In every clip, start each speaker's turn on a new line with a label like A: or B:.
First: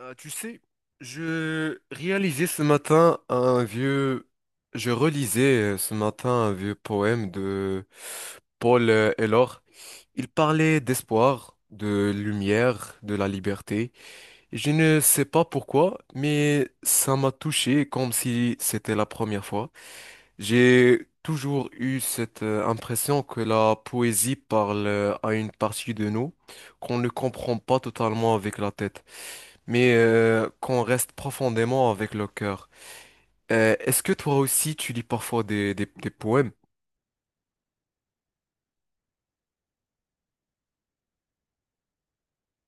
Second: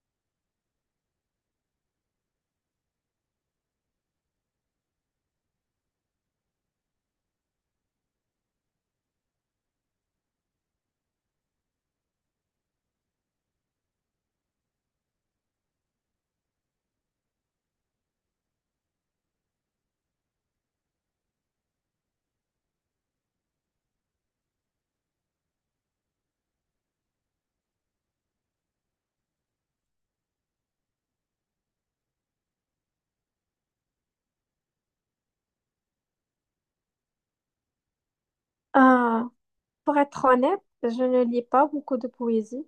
A: Tu sais, je réalisais ce matin un vieux, je relisais ce matin un vieux poème de Paul Elor. Il parlait d'espoir, de lumière, de la liberté. Et je ne sais pas pourquoi, mais ça m'a touché comme si c'était la première fois. J'ai toujours eu cette impression que la poésie parle à une partie de nous qu'on ne comprend pas totalement avec la tête mais qu'on reste profondément avec le cœur. Est-ce que toi aussi tu lis parfois des poèmes?
B: Euh, pour être honnête, je ne lis pas beaucoup de poésie.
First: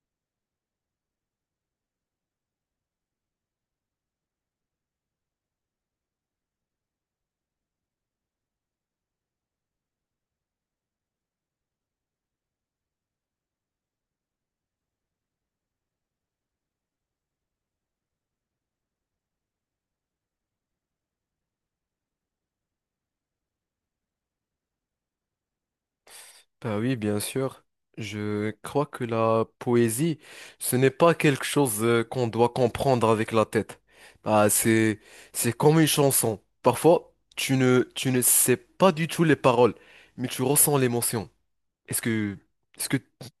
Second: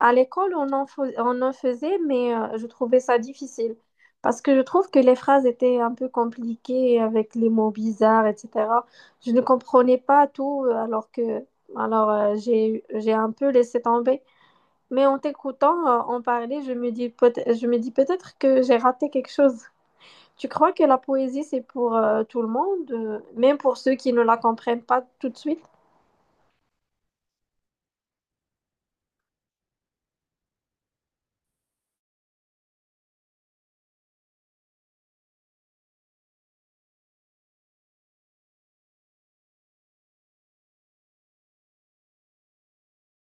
B: À l'école, on en faisait, mais je trouvais ça difficile parce que je trouve que les phrases étaient un peu compliquées avec les mots bizarres, etc. Je ne comprenais pas tout, alors que alors j'ai un peu laissé tomber. Mais en t'écoutant en parler, je me dis peut-être que j'ai raté quelque chose. Tu crois que la poésie, c'est pour tout le monde, même pour ceux qui ne la comprennent pas tout de suite?
A: Bah oui, bien sûr. Je crois que la poésie, ce n'est pas quelque chose qu'on doit comprendre avec la tête. Bah, c'est comme une chanson. Parfois, tu ne sais pas du tout les paroles, mais tu ressens l'émotion. Est-ce que, est-ce que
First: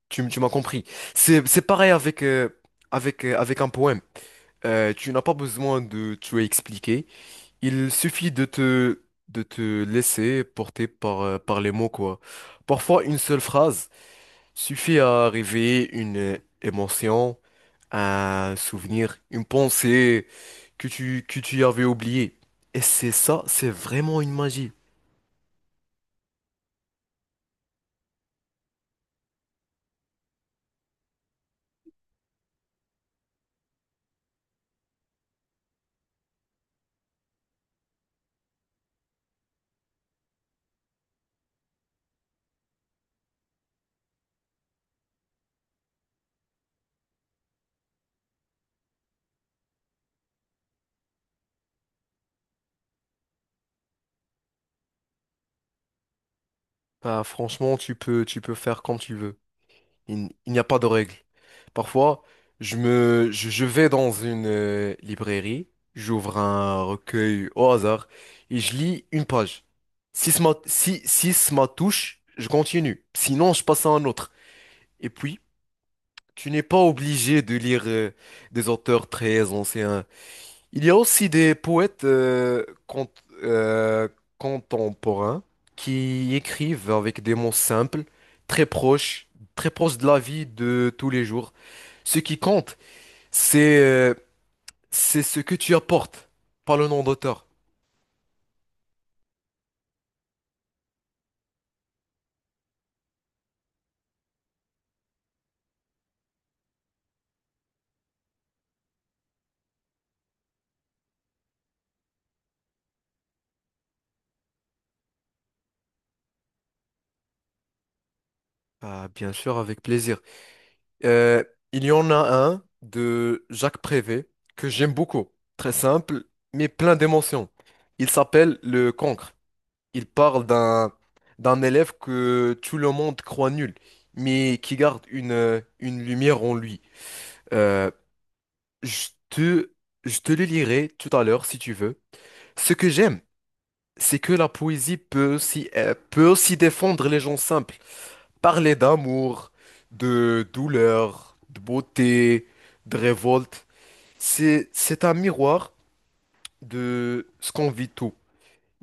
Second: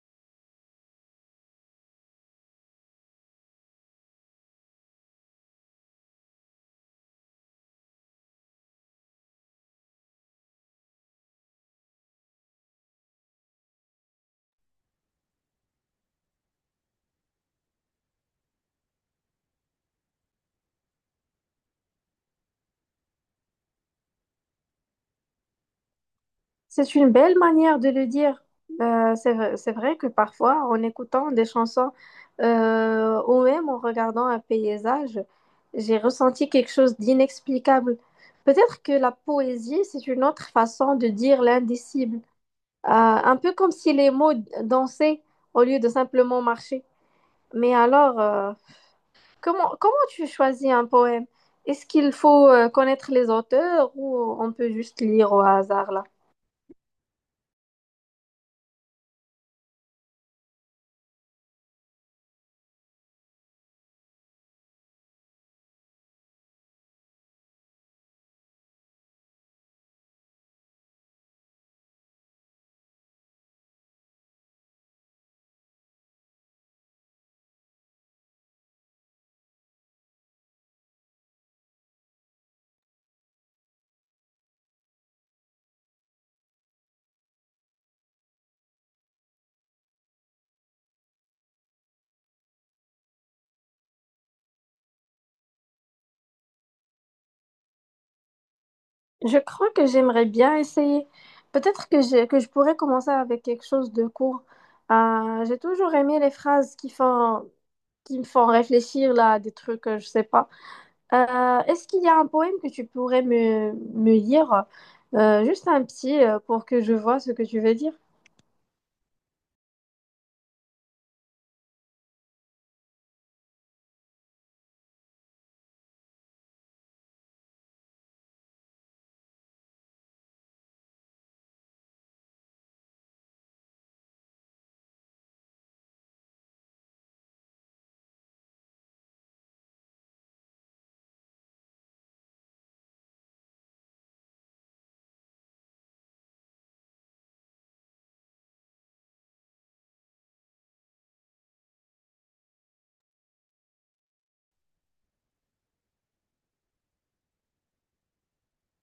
A: tu m'as compris? C'est pareil avec un poème. Tu n'as pas besoin de tout expliquer. Il suffit de te laisser porter par les mots, quoi. Parfois, une seule phrase suffit à réveiller une émotion, un souvenir, une pensée que tu avais oubliée. Et c'est ça, c'est vraiment une magie.
B: C'est une belle manière de le dire. C'est vrai, c'est vrai que parfois, en écoutant des chansons ou même en regardant un paysage, j'ai ressenti quelque chose d'inexplicable. Peut-être que la poésie, c'est une autre façon de dire l'indicible. Un peu comme si les mots dansaient au lieu de simplement marcher. Mais alors, comment tu choisis un poème? Est-ce qu'il faut connaître les auteurs ou on peut juste lire au hasard là?
A: Bah, franchement, tu peux faire comme tu veux. Il n'y a pas de règle. Parfois, je vais dans une librairie, j'ouvre un recueil au hasard et je lis une page. Si, si ça m'a touche, je continue. Sinon, je passe à un autre. Et puis, tu n'es pas obligé de lire des auteurs très anciens. Il y a aussi des poètes euh, contemporains qui écrivent avec des mots simples, très proches, très proches de la vie de tous les jours. Ce qui compte, c'est euh, c'est ce que tu apportes, pas le nom d'auteur.
B: Je crois que j'aimerais bien essayer. Peut-être que je pourrais commencer avec quelque chose de court. J'ai toujours aimé les phrases qui me font réfléchir là, à des trucs, je sais pas. Est-ce qu'il y a un poème que tu pourrais me lire? Juste un petit pour que je vois ce que tu veux dire.
A: Ah, bien sûr, avec plaisir. Euh, il y en a un de Jacques Prévert que j'aime beaucoup. Très simple, mais plein d'émotions. Il s'appelle Le Cancre. Il parle d'un élève que tout le monde croit nul, mais qui garde une lumière en lui. Euh, je te, je te le lirai tout à l'heure si tu veux. Ce que j'aime, c'est que la poésie peut aussi défendre les gens simples, parler d'amour, de douleur, de beauté, de révolte. C'est un miroir de ce qu'on vit tout,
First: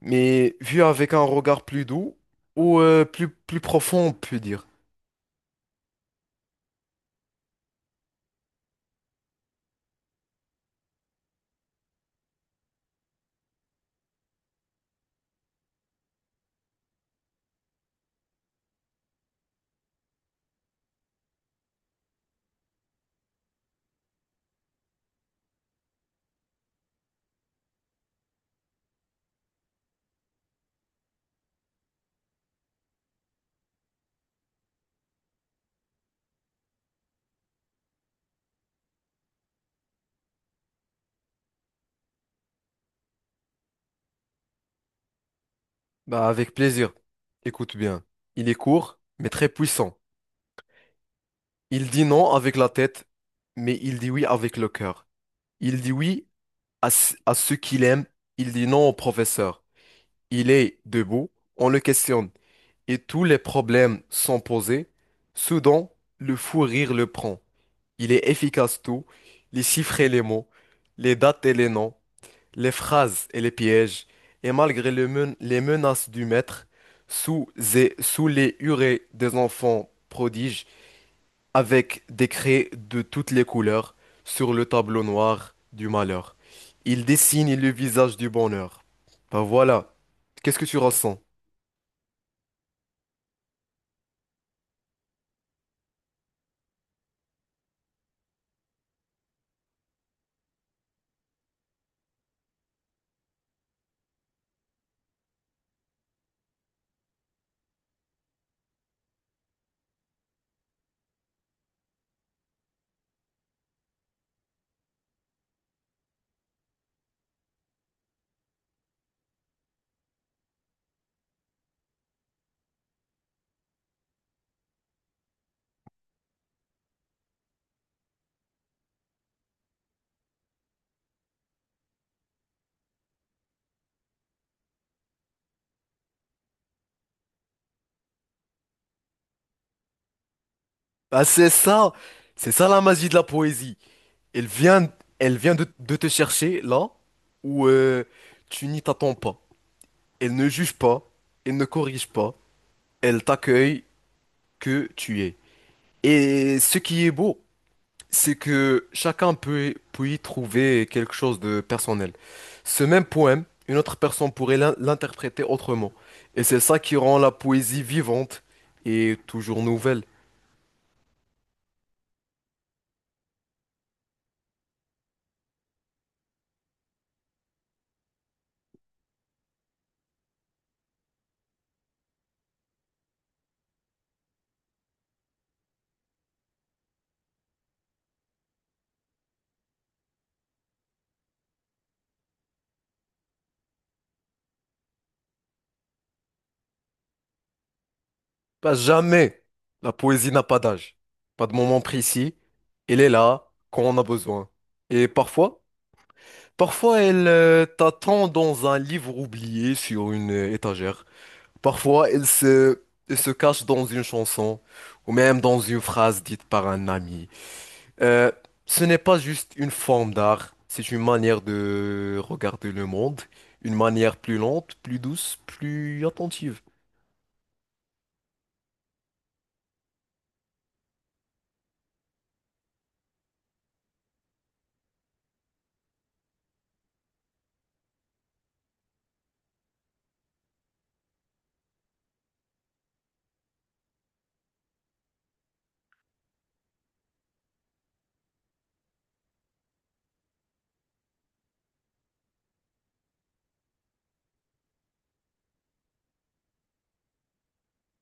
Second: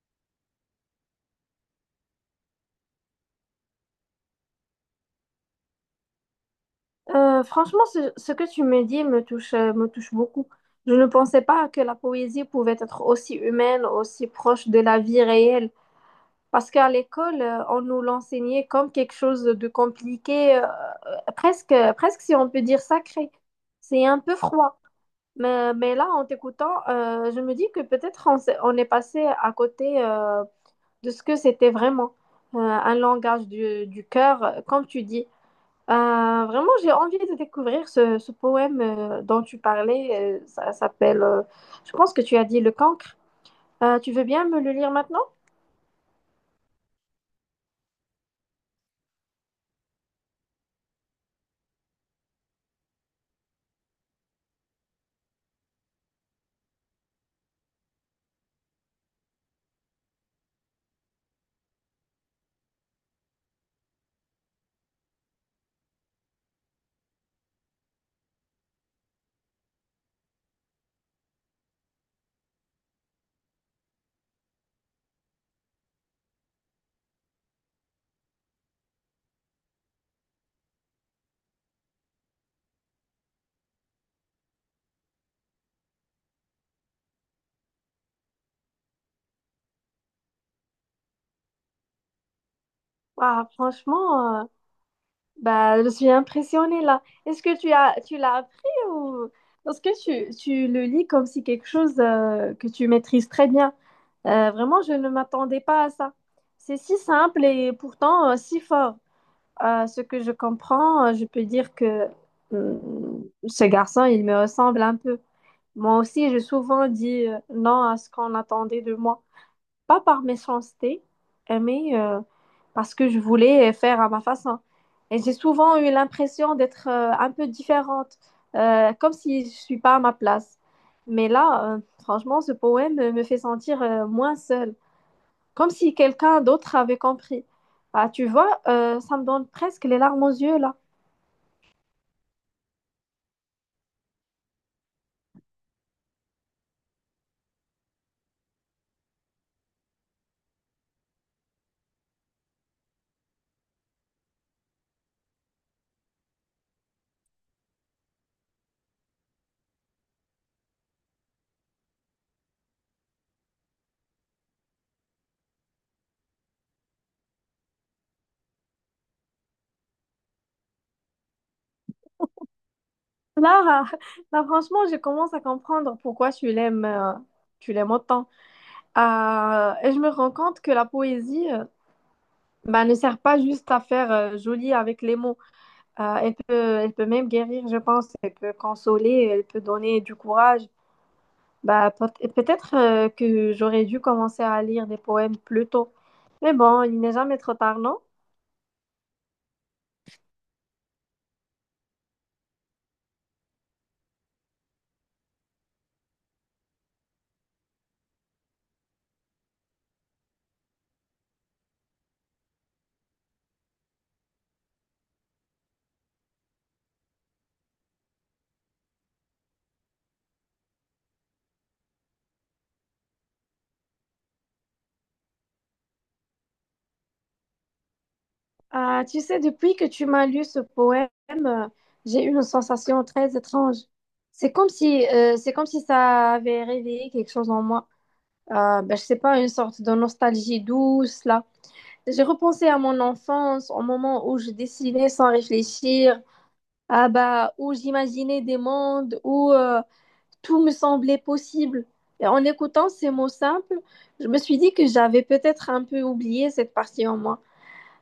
A: mais vu avec un regard plus doux ou plus profond, on peut dire.
B: Franchement, ce que tu me dis me touche beaucoup. Je ne pensais pas que la poésie pouvait être aussi humaine, aussi proche de la vie réelle. Parce qu'à l'école, on nous l'enseignait comme quelque chose de compliqué, presque si on peut dire sacré. C'est un peu froid. Mais là, en t'écoutant, je me dis que peut-être on est passé à côté de ce que c'était vraiment. Un langage du cœur, comme tu dis. Vraiment, j'ai envie de découvrir ce poème dont tu parlais. Je pense que tu as dit Le Cancre. Tu veux bien me le lire maintenant?
A: Bah, avec plaisir. Écoute bien. Il est court, mais très puissant. Il dit non avec la tête, mais il dit oui avec le cœur. Il dit oui à ce qu'il aime, il dit non au professeur. Il est debout, on le questionne, et tous les problèmes sont posés. Soudain, le fou rire le prend. Il est efficace tout, les chiffres et les mots, les dates et les noms, les phrases et les pièges, et malgré les menaces du maître, sous, sous les hurées des enfants prodiges, avec des craies de toutes les couleurs, sur le tableau noir du malheur, il dessine le visage du bonheur. Ben voilà, qu'est-ce que tu ressens?
B: Ah, franchement, euh, Bah, je suis impressionnée là. Est-ce que tu as, Tu l'as appris ou parce que tu le lis comme si quelque chose que tu maîtrises très bien. Vraiment, je ne m'attendais pas à ça. C'est si simple et pourtant si fort. Ce que je comprends, je peux dire que euh, ce garçon, il me ressemble un peu. Moi aussi, j'ai souvent dit non à ce qu'on attendait de moi, pas par méchanceté, euh, mais euh, parce que je voulais faire à ma façon. Et j'ai souvent eu l'impression d'être un peu différente, comme si je suis pas à ma place. Mais là, franchement, ce poème me fait sentir moins seule, comme si quelqu'un d'autre avait compris. Bah, tu vois, ça me donne presque les larmes aux yeux là.
A: Ah c'est ça la magie de la poésie. Elle vient, Elle vient de te chercher là où tu n'y t'attends pas. Elle ne juge pas, elle ne corrige pas. Elle t'accueille que tu es. Et ce qui est beau, c'est que chacun peut y trouver quelque chose de personnel. Ce même poème, une autre personne pourrait l'interpréter autrement. Et c'est ça qui rend la poésie vivante et toujours nouvelle.
B: Là, là, franchement, je commence à comprendre pourquoi tu l'aimes autant. Ah, et je me rends compte que la poésie, ben, ne sert pas juste à faire joli avec les mots. Euh, elle peut, Elle peut même guérir, je pense. Elle peut consoler, elle peut donner du courage. Peut-être que j'aurais dû commencer à lire des poèmes plus tôt. Mais bon, il n'est jamais trop tard, non?
A: Pas jamais. La poésie n'a pas d'âge, pas de moment précis. Elle est là quand on a besoin. Et parfois, parfois elle t'attend dans un livre oublié sur une étagère. Parfois, elle se cache dans une chanson ou même dans une phrase dite par un ami. Euh, ce n'est pas juste une forme d'art, c'est une manière de regarder le monde, une manière plus lente, plus douce, plus attentive.
B: Ah, tu sais, depuis que tu m'as lu ce poème, j'ai eu une sensation très étrange. C'est comme si ça avait réveillé quelque chose en moi. Ben, je sais pas, une sorte de nostalgie douce, là. J'ai repensé à mon enfance, au moment où je dessinais sans réfléchir, ah bah, où j'imaginais des mondes où tout me semblait possible. Et en écoutant ces mots simples, je me suis dit que j'avais peut-être un peu oublié cette partie en moi.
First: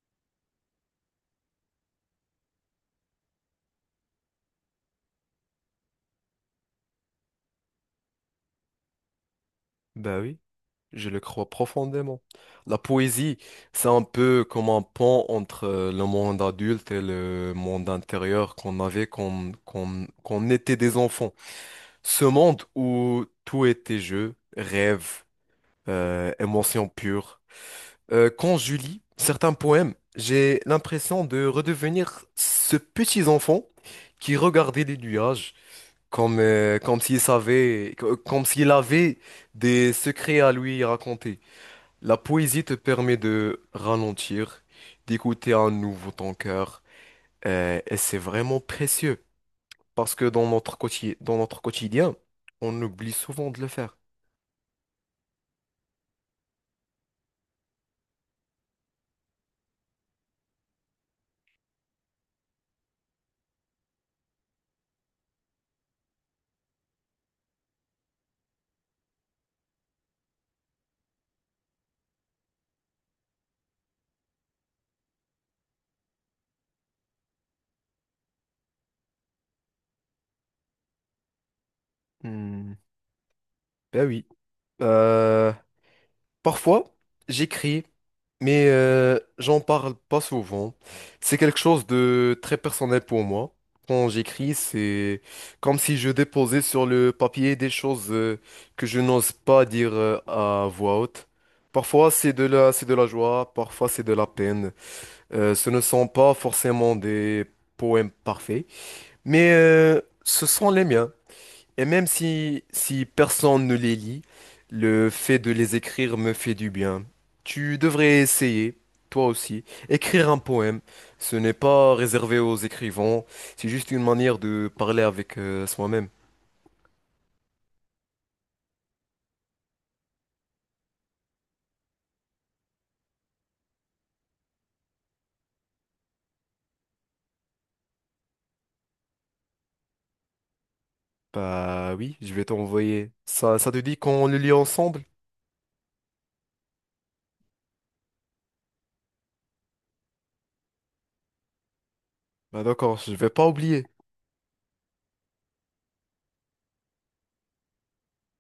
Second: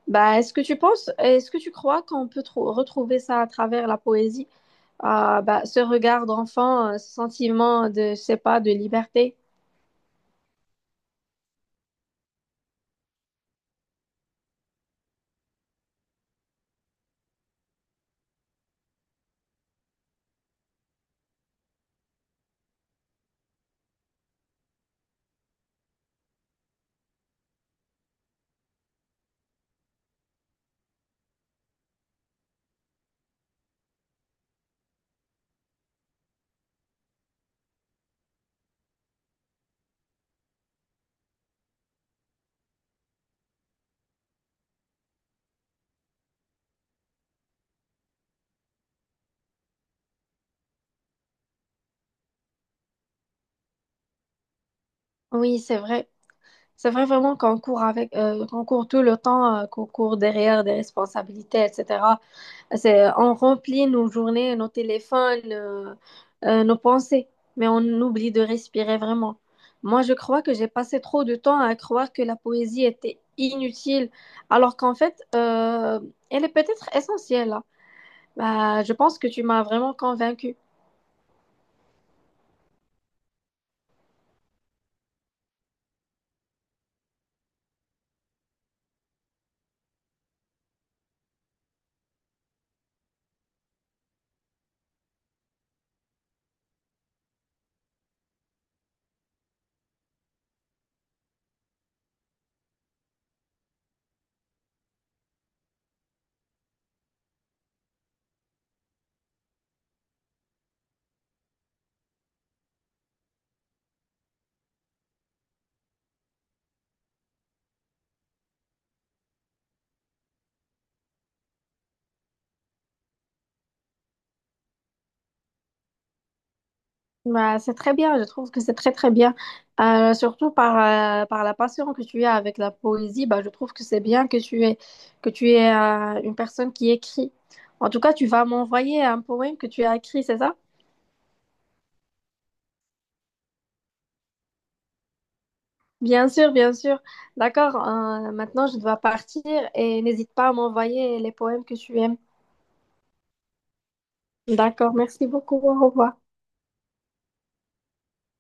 B: Est-ce que tu crois qu'on peut retrouver ça à travers la poésie? Ah bah, ce regard d'enfant, ce sentiment de, je sais pas, de liberté.
A: Ben oui, je le crois profondément. La poésie, c'est un peu comme un pont entre le monde adulte et le monde intérieur qu'on avait quand on était des enfants. Ce monde où tout était jeu, rêve, émotion pure. Quand je lis certains poèmes, j'ai l'impression de redevenir ce petit enfant qui regardait les nuages comme s'il savait, comme s'il avait des secrets à lui raconter. La poésie te permet de ralentir, d'écouter à nouveau ton cœur, et c'est vraiment précieux parce que dans notre quotidien, on oublie souvent de le faire.
B: Oui, c'est vrai. C'est vrai vraiment qu'on court tout le temps, qu'on court derrière des responsabilités, etc. On remplit nos journées, nos téléphones, nos pensées, mais on oublie de respirer vraiment. Moi, je crois que j'ai passé trop de temps à croire que la poésie était inutile, alors qu'en fait, elle est peut-être essentielle, hein. Bah, je pense que tu m'as vraiment convaincue.
A: Hmm. Ben oui. Euh, Parfois, j'écris, mais j'en parle pas souvent. C'est quelque chose de très personnel pour moi. Quand j'écris, c'est comme si je déposais sur le papier des choses que je n'ose pas dire à voix haute. Parfois, c'est de la joie, parfois, c'est de la peine. Ce ne sont pas forcément des poèmes parfaits, mais ce sont les miens. Et même si, si personne ne les lit, le fait de les écrire me fait du bien. Tu devrais essayer, toi aussi, écrire un poème. Ce n'est pas réservé aux écrivains, c'est juste une manière de parler avec soi-même.
B: Bah, c'est très bien, je trouve que c'est très très bien. Par la passion que tu as avec la poésie, bah, je trouve que c'est bien que tu es une personne qui écrit. En tout cas, tu vas m'envoyer un poème que tu as écrit, c'est ça?
A: Bah oui, je vais t'envoyer. Ça te dit qu'on le lit ensemble?
B: Bien sûr, bien sûr. D'accord, maintenant je dois partir et n'hésite pas à m'envoyer les poèmes que tu aimes.
A: Bah d'accord, je vais pas oublier.
B: D'accord, merci beaucoup, au revoir.